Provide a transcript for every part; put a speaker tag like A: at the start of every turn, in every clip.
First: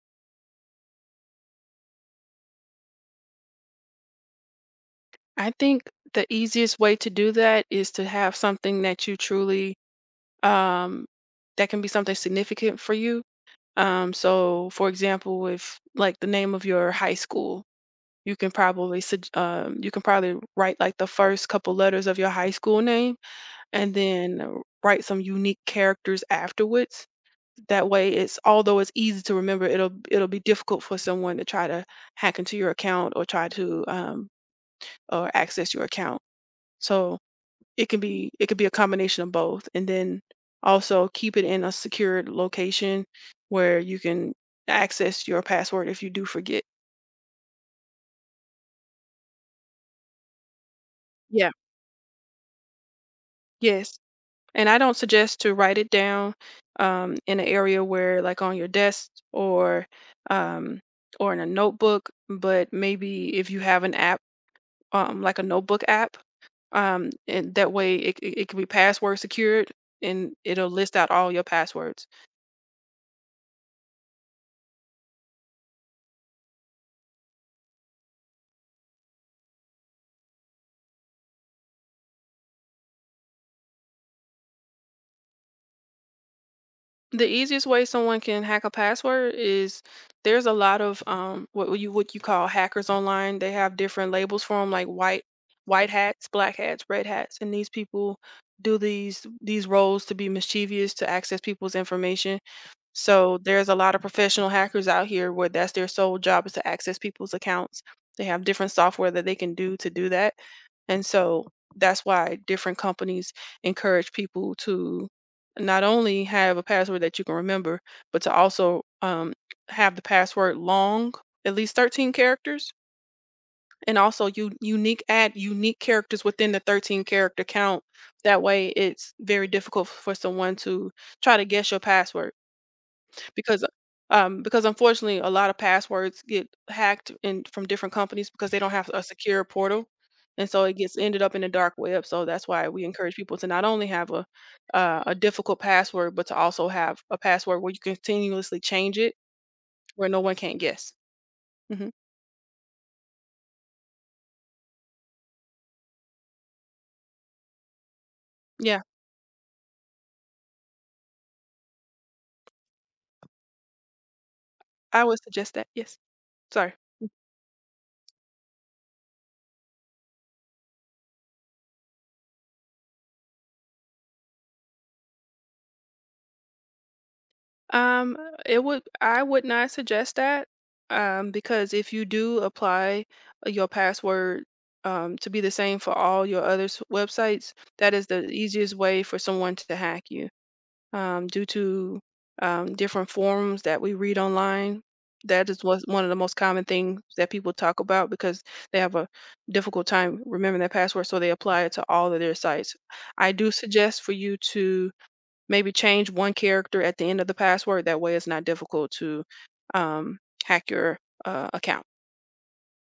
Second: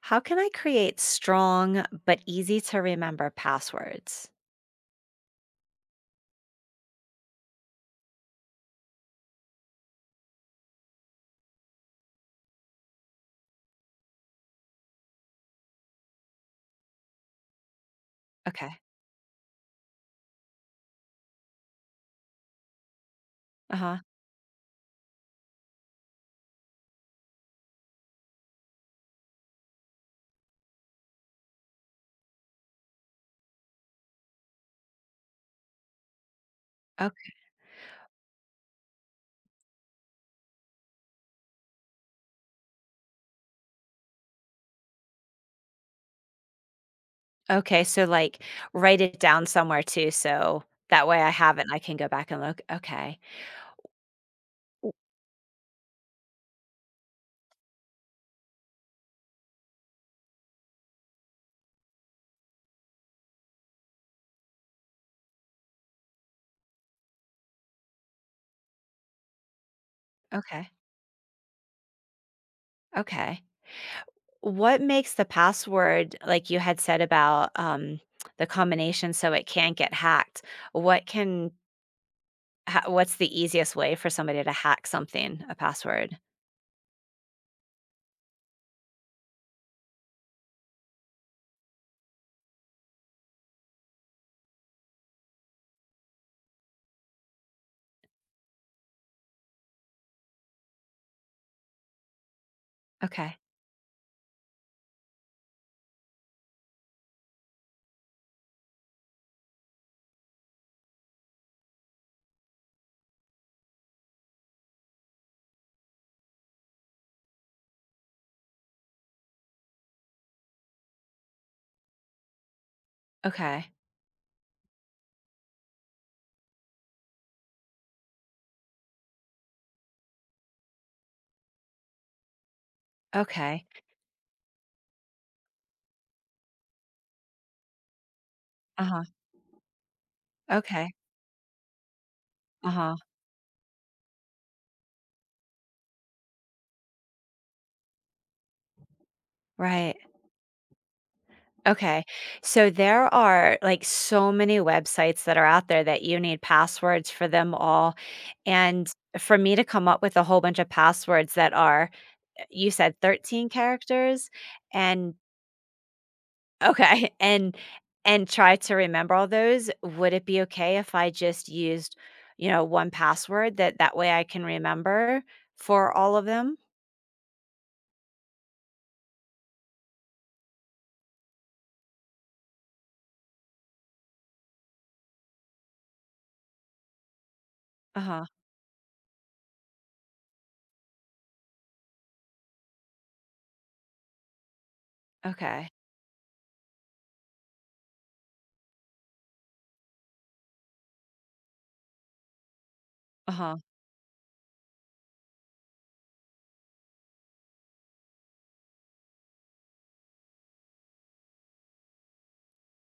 A: How can I create strong but easy to remember passwords?
B: I think the easiest way to do that is to have something that you truly um that can be something significant for you. So for example, if like the name of your high school, you can
A: Okay.
B: probably you can probably write like the first couple letters of your high school name and
A: Uh-huh.
B: then write some unique characters afterwards. That way it's although it's easy to remember, it'll be difficult for someone to try to hack into your account or try to or access your account. So
A: Okay.
B: it could be a combination of both, and then also keep it in a secured location where you can access your password if you do forget.
A: Okay, so like write it down somewhere too so that way I
B: Yeah.
A: have it and I can go back and look. Okay.
B: Yes, and I don't suggest to write it down in an area where, like, on your desk um, or in a notebook. But maybe if you have an app, like a notebook app, and that way it can be password secured, and it'll
A: Okay.
B: list out all your passwords.
A: Okay. What makes the password like you had said about the combination so it can't get hacked? What can what's the easiest way for somebody to hack something, a password?
B: The easiest way someone can hack a password is there's a lot of what you call hackers online. They have different labels for them, like white hats, black hats, red hats, and these people do these roles to be mischievous to access people's information.
A: Okay.
B: So there's a lot of professional hackers out here where that's their sole job is to access people's accounts. They have different software that they can do to do that. And so that's why different companies encourage people to not only have a password that you can remember, but to also have the password long, at least 13 characters,
A: Okay.
B: and also you unique add unique characters within the 13 character count. That way, it's very difficult for someone to try to guess your password because
A: Okay.
B: because unfortunately a lot of passwords get hacked in from different companies because they don't have a
A: Uh-huh.
B: secure portal, and so it
A: Okay.
B: gets ended up in the dark web. So that's why we
A: Uh-huh.
B: encourage people to not only have a difficult password but to also have a password where you continuously change it
A: Right.
B: where no one can't guess. Hmm.
A: Okay. So there are like so many websites that are out there that you need passwords for them all.
B: Yeah,
A: And for me to come up with a whole bunch of passwords that are, you said 13 characters
B: I
A: and
B: would suggest that, yes. Sorry.
A: okay. And try to remember all those. Would it be okay if I just used, one password that way I can remember for all of them?
B: Um, it would, I would not suggest that, because if you do apply your password, to be the same for all your other websites, that
A: Uh
B: is
A: huh.
B: the easiest way for someone to hack you. Due to different forums that we read online, that is
A: Okay.
B: what's one of the most common things that people talk about because they have a difficult time remembering their password, so they apply it to all of their sites. I
A: Uh
B: do
A: huh.
B: suggest for you to maybe change one character at the end of the password. That way, it's not difficult to um, hack your account.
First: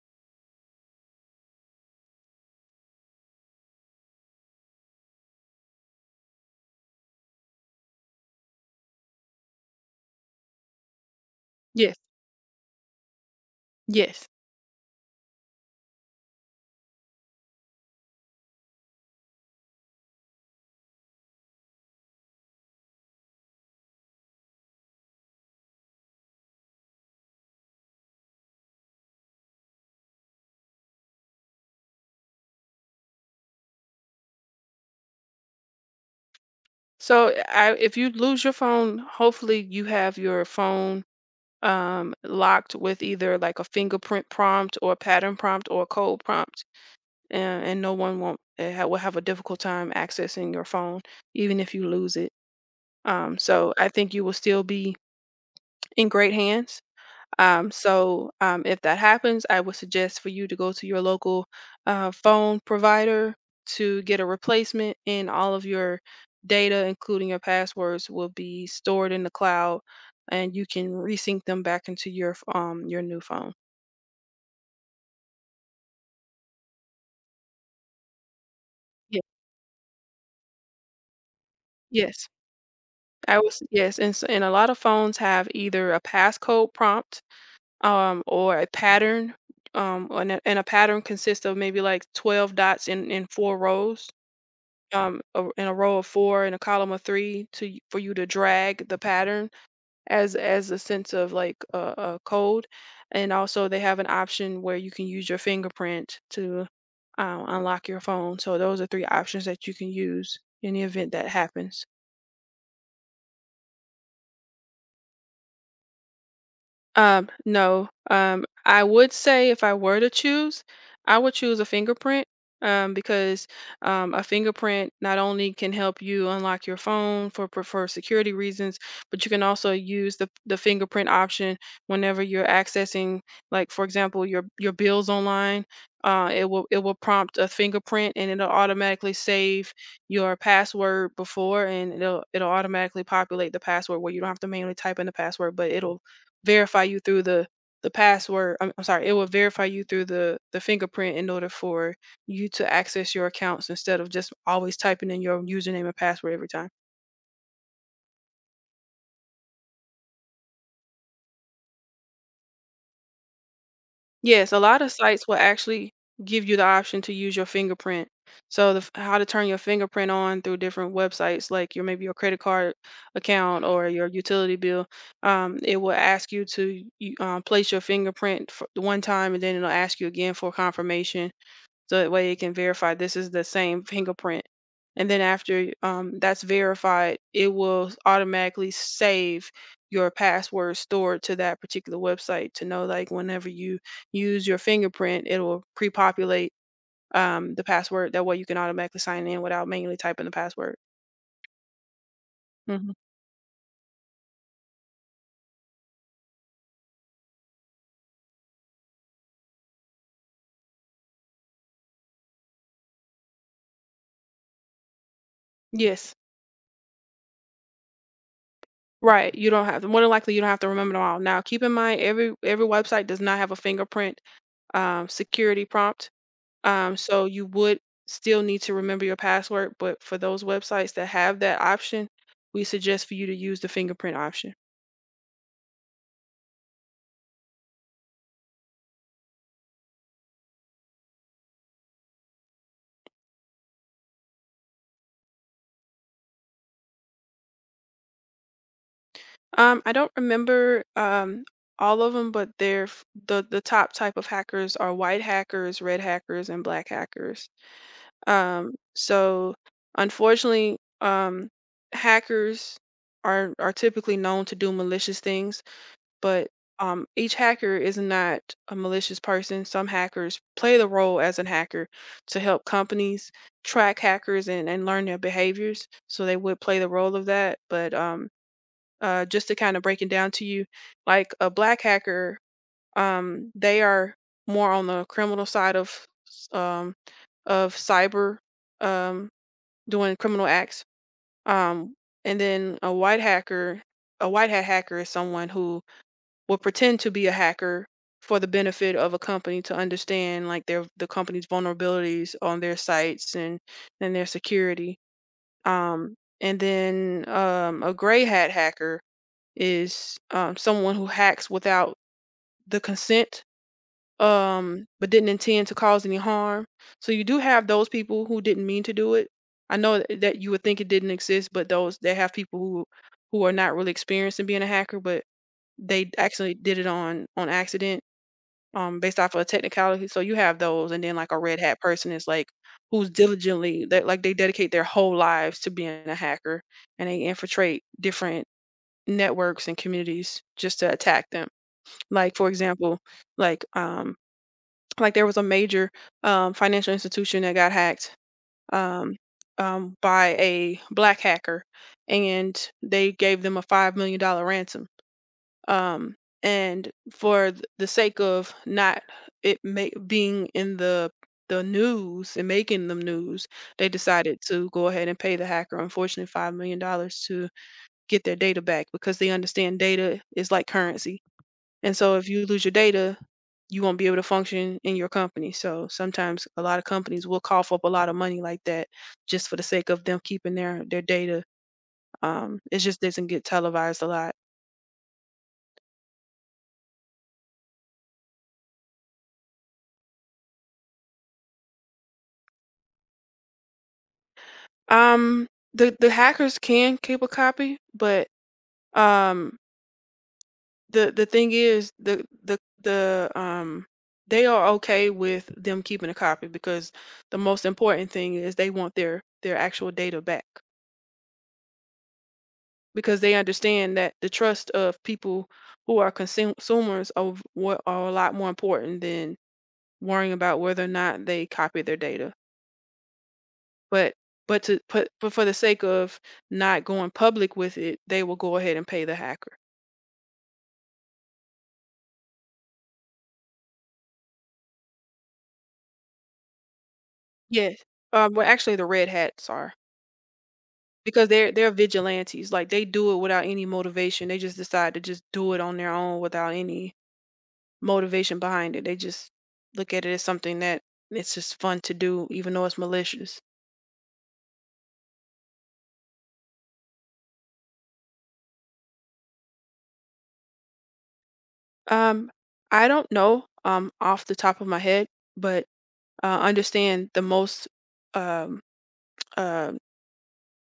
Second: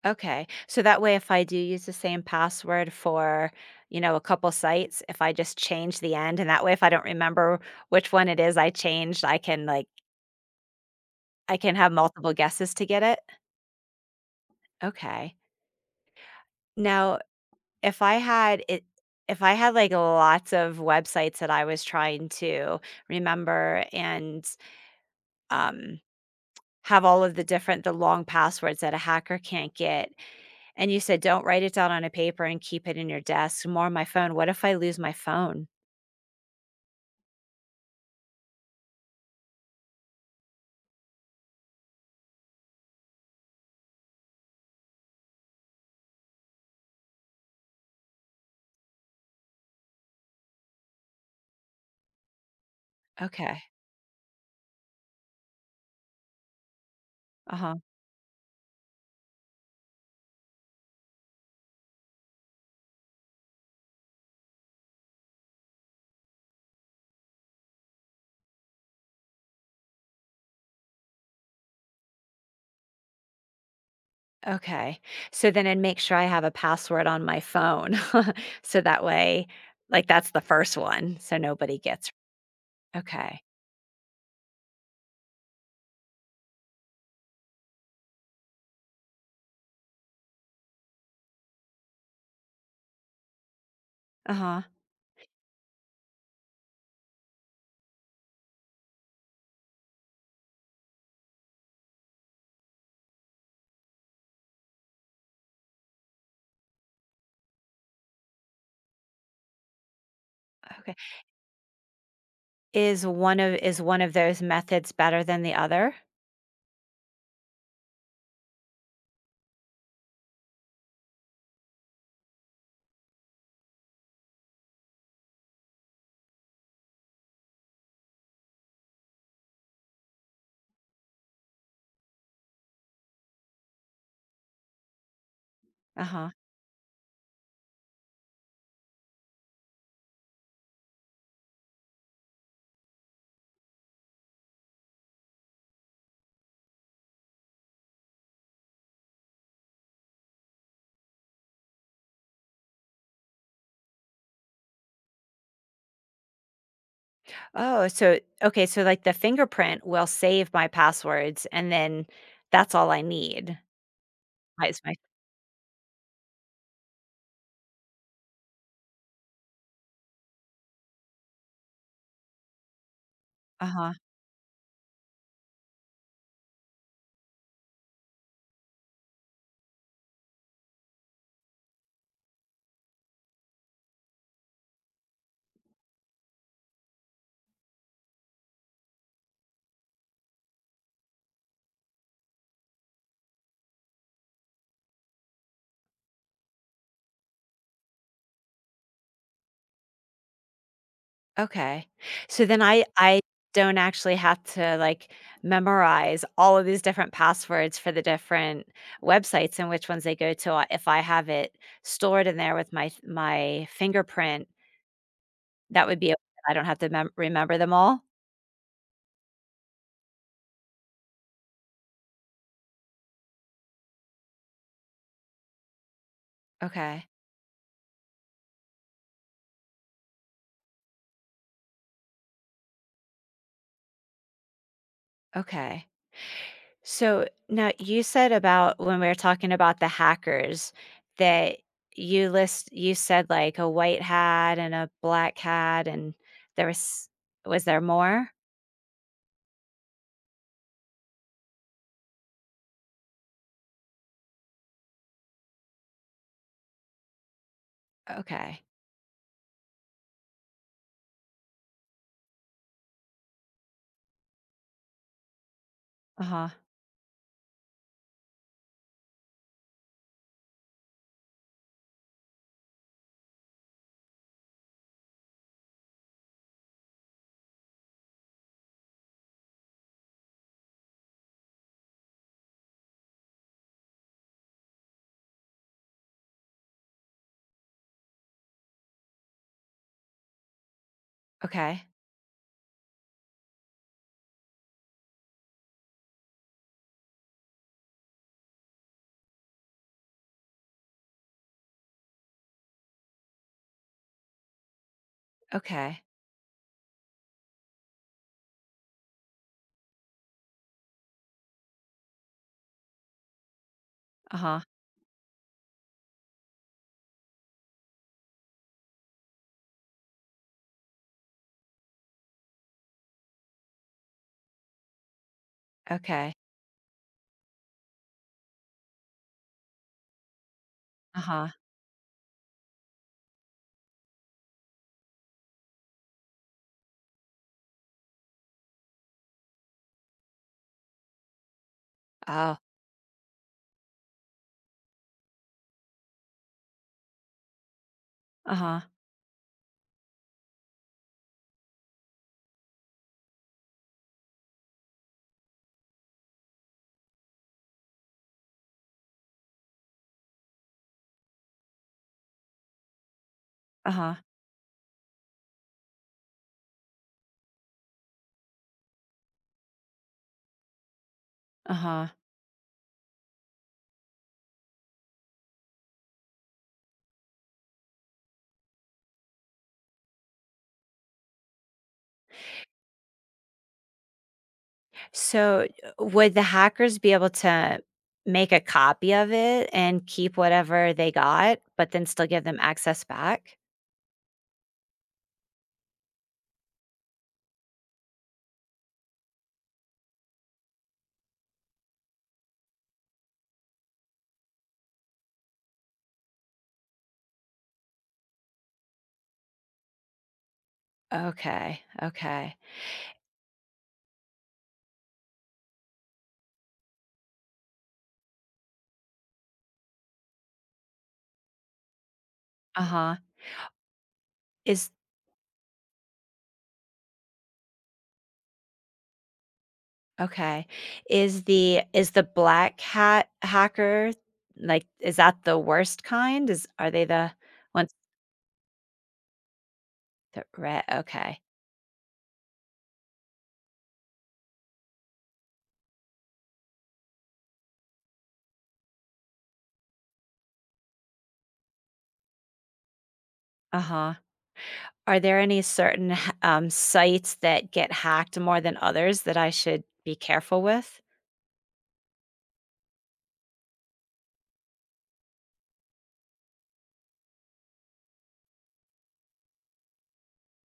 A: Okay. So that way, if I do use the same password for, a couple sites, if I just change the end, and that way, if I don't remember which one it is I changed, I can have
B: Yes,
A: multiple guesses to get it.
B: yes.
A: Okay. Now, if I had it, if I had like lots of websites that I was trying to remember and um, have all of the long passwords that a hacker can't get, and you said don't write it down on a paper and keep it in your desk, more on my phone, what if I lose my phone?
B: So, if you lose your phone, hopefully you have your phone locked with either like a fingerprint prompt or a pattern prompt or a code prompt, and no one won't will have a difficult time accessing your phone, even if you lose it.
A: Okay.
B: So, I think you will still be in great hands.
A: Uh-huh.
B: If that happens, I would suggest for you to go to your local phone provider to get a replacement, and all of your data, including your passwords, will be stored in the cloud, and you can resync them back into your your new phone.
A: Okay. So then I'd make sure I have a password on my phone. So that
B: Ye-
A: way, like that's the first one. So nobody gets.
B: Yes, I
A: Okay.
B: was yes, and s and a lot of phones have either a passcode prompt or a pattern, and a pattern consists of maybe like 12 dots in 4 rows,
A: Uh-huh.
B: in a row of 4 in a column of 3 to for you to drag the pattern as a sense of like a code, and also they have an option where you can use your fingerprint to unlock your phone. So those are 3 options that you can use in the
A: Okay.
B: event that happens.
A: Is one of those methods better than the other?
B: No. I would say if I were to choose, I would choose a fingerprint, because a fingerprint not only can help you unlock your phone for security reasons, but you can also use the fingerprint option whenever you're accessing, like for example, your bills online.
A: Uh-huh.
B: It will prompt a fingerprint and it'll automatically save your password before, and it'll automatically populate the password where you don't have to manually type in the password, but it'll verify you through the password. I'm sorry, it will verify you through the fingerprint in order for you to access your accounts instead of just always typing in your username and password every time.
A: Oh, so okay, so like the fingerprint will save my passwords and then that's all I need.
B: Yes, a
A: Is
B: lot of
A: my.
B: sites will actually give you the option to use your fingerprint. So how to turn your fingerprint on through different websites like your maybe your credit card account or
A: Uh-huh.
B: your utility bill. It will ask you place your fingerprint for 1 time and then it'll ask you again for confirmation so that way it can verify this is the same fingerprint. And then after that's verified, it will automatically save your password stored to that particular website to know like whenever you use your fingerprint, it will pre-populate the password. That way you can automatically sign in without manually typing the password.
A: Okay. So then I
B: Hmm.
A: I don't actually have to, like, memorize all of these different passwords for the different websites and which ones they go to, if I have it stored in there with my fingerprint, that would
B: Yes.
A: be. I don't have to mem remember them all?
B: Right. You don't have to, more than likely you don't have to remember them all. Now keep in mind every website does not have a fingerprint security prompt.
A: Okay,
B: So you would still need to remember your password, but for those websites that have that option, we suggest for you to use the fingerprint option.
A: okay. So, now you said about when we were talking about the hackers that you said, like, a white hat and a black hat, and there was there more?
B: I don't remember all of them, but the top type of hackers are white hackers, red hackers, and black hackers.
A: Okay.
B: So unfortunately, hackers are typically known to do malicious things, but
A: Uh-huh.
B: each hacker is not a malicious person. Some hackers play the role as a hacker to help companies track hackers and learn their behaviors. So they would play the role of that. But just to kind of break it down to you, like a black hacker, they are more on the criminal side of s- um, of cyber, um, doing criminal acts.
A: Okay.
B: Um, and then a white hacker, a white hat hacker is someone who will pretend to be a hacker for the benefit of a company to understand like the company's vulnerabilities on their sites and their security.
A: Okay.
B: Um, and then a gray hat hacker is, someone who hacks without the consent,
A: Uh-huh.
B: but didn't intend to cause any harm, so you do have those people who didn't mean to do it. I know that you would think it didn't exist, but those they have people who are not really experienced in being a hacker but they
A: Okay.
B: actually did it on accident, based off of a technicality. So you have those, and then like a
A: Uh-huh.
B: red hat person is like who's diligently that, like, they dedicate their whole lives to being a hacker, and they infiltrate different networks and communities just to attack them. Like for
A: Oh.
B: example, like um like there was a major financial institution that got hacked,
A: Uh-huh.
B: um, by a black hacker, and they gave them a $5 million ransom, um, and for the sake of not being in the news and making them news, they
A: Uh-huh.
B: decided to go ahead and pay the hacker, unfortunately, $5 million to get their data back because they understand data is like currency, and
A: Uh-huh.
B: so if you lose your data, you won't be able to function in your company. So sometimes a lot of companies will cough up a lot of money like that just for the sake of them keeping their data. It just doesn't get televised a lot.
A: So, would the hackers be able to make a copy of it and keep whatever they got, but then still give them access back?
B: Um, the hackers can keep a copy, but um, the thing is, they are okay with them keeping a copy because the most important thing is they want their actual data back
A: Okay. Okay.
B: because they understand that the trust of people who are consumers of what are a lot more important than worrying about whether or not they copy their data.
A: Uh-huh.
B: But
A: Is.
B: but for the sake of not going public with it, they will go ahead and pay the hacker.
A: Okay. Is the black hat hacker, like, is that the worst kind? Is are they the
B: Yes.
A: ones
B: Well, actually, the red hats are,
A: that red?
B: because
A: Okay.
B: they're vigilantes. Like they do it without any motivation. They just decide to just do it on their own without any motivation behind it. They just look at it as something that it's just fun to do, even though it's malicious.
A: Uh-huh. Are there any certain h sites that get hacked more than others that I should be careful with?
B: Um, I don't know off the top of my head, but understand the most um uh,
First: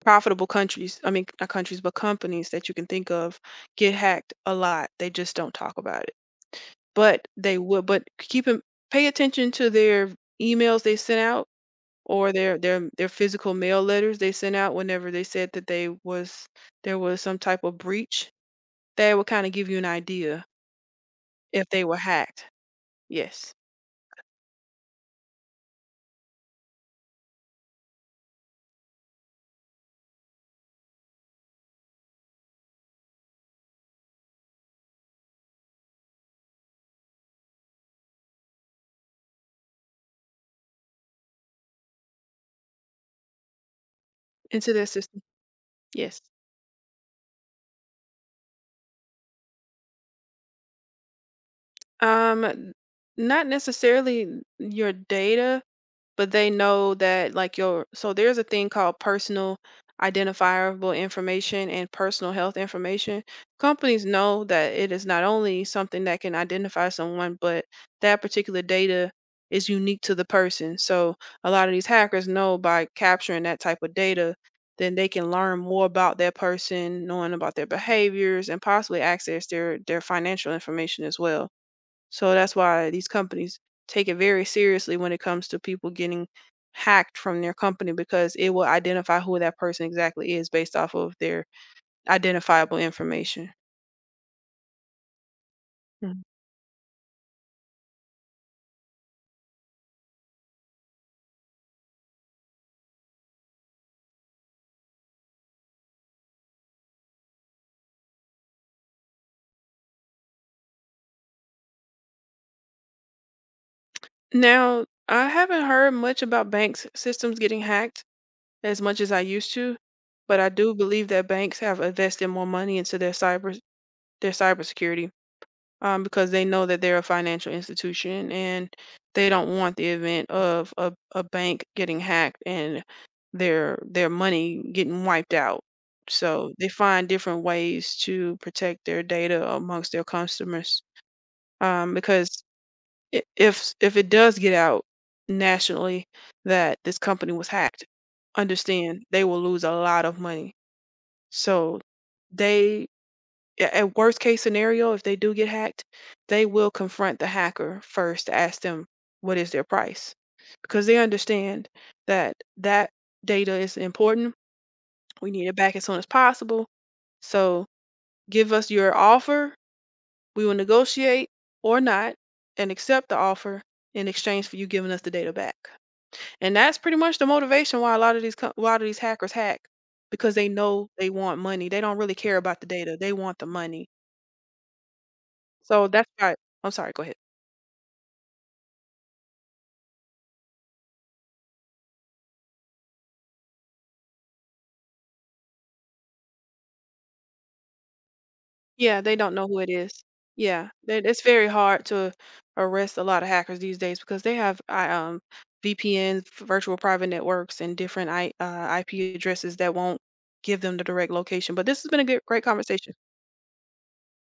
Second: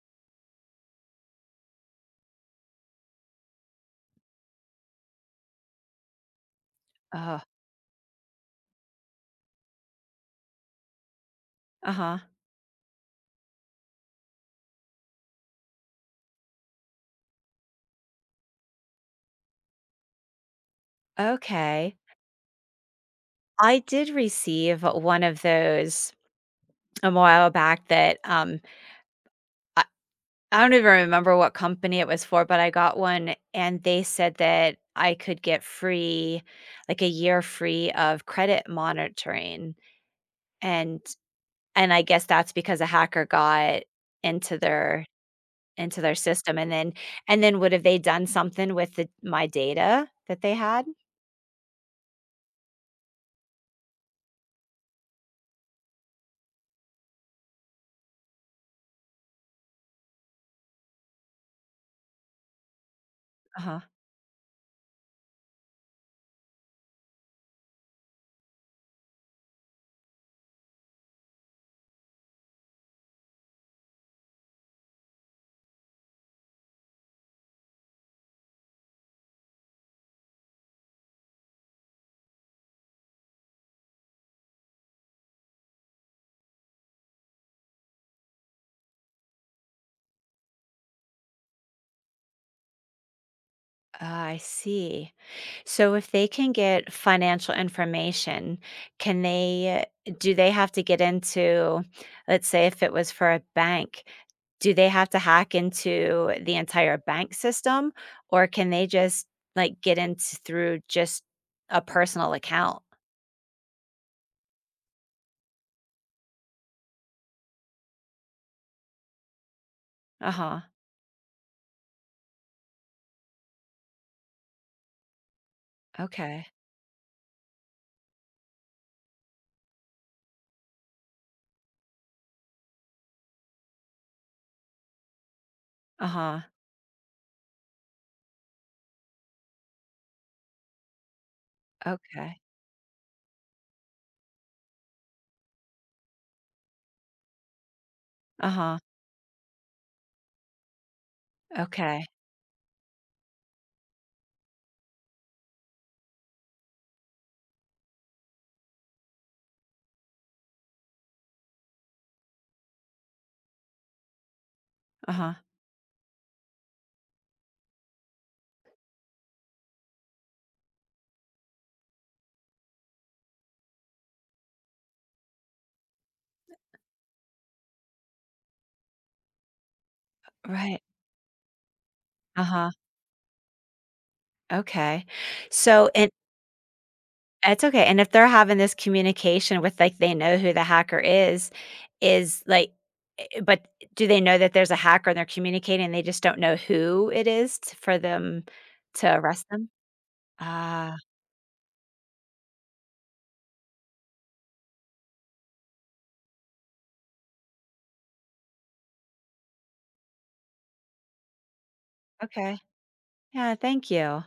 B: profitable countries. I mean, not countries, but companies that you can think of get hacked a lot. They just don't talk about it. But
A: Oh,
B: they would but keep in pay attention to their emails they sent out
A: uh-huh.
B: or their their physical mail letters they sent out whenever they said that they was there was some type of breach. That would kinda give you an idea if they were
A: Okay.
B: hacked. Yes.
A: I did receive one of those a while back that, I I don't even remember what company it was for, but I got one and they said that I could get free like a year free of credit monitoring, and and I guess that's because a hacker got into
B: Into their
A: their
B: system.
A: into their
B: Yes.
A: system, and then would have they done something with the my data that they had?
B: Um, not necessarily your data, but they know that like your so there's a thing called personal identifiable information and personal health information.
A: Uh-huh.
B: Companies know that it is not only something that can identify someone, but that particular data is unique to the person. So a lot of these hackers know by capturing that type of data, then they can learn more about that person, knowing about their behaviors and possibly access their financial information as well. So that's why these companies take it very seriously when it comes to people getting hacked from their company because it will identify who that person exactly is based off of their identifiable information.
A: Ah, I see. So if
B: Mhm.
A: they can get financial information, can they do they have to get into, let's say, if it was for a bank, do they have to hack into the entire bank system, or can they just, like, get in through just a personal account?
B: Now, I haven't heard much about banks' systems getting hacked as much as I used to, but I
A: Uh-huh.
B: do believe that banks have invested more money into their cyber their cybersecurity, because they
A: Okay.
B: know that they're a financial institution and they don't want the event of a bank getting hacked and their money getting wiped out.
A: Uh-huh.
B: So they find different ways to protect their data amongst their customers,
A: Okay.
B: because if it does get out nationally that this company was hacked,
A: Uh-huh.
B: understand they will lose a lot of money. So
A: Okay.
B: they at worst case scenario, if they do get hacked, they will confront the hacker first to ask them what is their price because they understand that that data is important. We
A: Uh-huh.
B: need it back as soon as possible. So give us your offer. We will negotiate or not and accept the offer in exchange for you giving us the data back. And that's pretty much the motivation why a lot of why a lot of these hackers hack because they
A: Right.
B: know they want money. They don't really care about the
A: Uh-huh,
B: data. They want the money.
A: okay.
B: So
A: So,
B: that's
A: and
B: why I'm sorry, go ahead.
A: that's okay, and if they're having this communication with, like, they know who the hacker is, like, but do they know that there's a hacker and they're communicating and they just don't know who it is t for them
B: Yeah, they
A: to
B: don't
A: arrest
B: know who it
A: them?
B: is. Yeah,
A: Ah,
B: that it's very hard to arrest a lot of hackers these days because they have I VPNs, virtual private networks, and different IP addresses that won't give them the direct location. But this has been a good, great
A: okay.
B: conversation.
A: Yeah, thank you.